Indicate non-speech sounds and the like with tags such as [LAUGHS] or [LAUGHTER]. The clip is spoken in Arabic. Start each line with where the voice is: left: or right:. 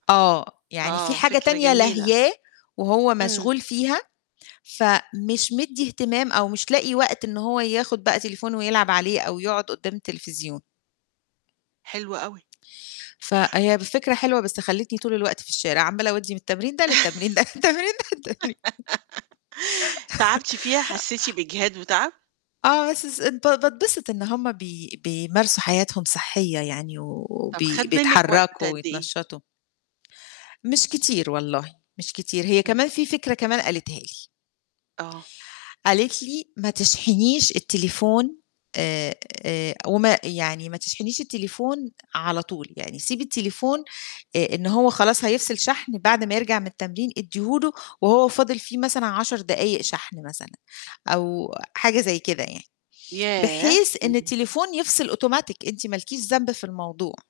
left: آه، يعني في
right: آه،
left: حاجة
right: فكرة
left: تانية
right: جميلة.
left: لاهياه، وهو
right: إمم.
left: مشغول فيها، فمش مدّي اهتمام أو مش لاقي وقت إن هو ياخد بقى تليفون ويلعب عليه أو يقعد قدام التليفزيون.
right: حلو أوي.
left: فهي ب فكرة حلوة بس خليتني طول الوقت في الشارع، عمّالة أودّي من التمرين ده للتمرين، من التمرين ده للتمرين
right: [LAUGHS] تعبتِ فيها حسّيتِ
left: [LAUGHS]
right: بإجهاد وتعب؟
left: آه، بس س بات باتبسط إن هُم بي بيمارسوا حياتهم صحيّة يعني و
right: طَب خَد
left: وبي
right: مِنِّك وقت
left: بيتحرّكوا
right: قد إيه؟
left: ويتنشّطوا. مش كتير والله، مش كتير، هي
right: إمم.
left: كمان في فكرة كمان قالتها لي.
right: آه.
left: قالت لي ما تشحنيش التليفون آآ، آآ، وما يعني ما تشحنيش التليفون على طول، يعني سيبِي التليفون آآ، إن هو خلاص هيفصل شحن بعد ما يرجع من التمرين ادّيه له وهو فاضل فيه مثلًا 10 دقايق شحن مثلًا، أو حاجة زي كده يعني،
right: ياه!
left: بحيث إن
right: إمم.
left: التليفون يفصل أوتوماتيك أنتِ ما لكيش ذنب في الموضوع.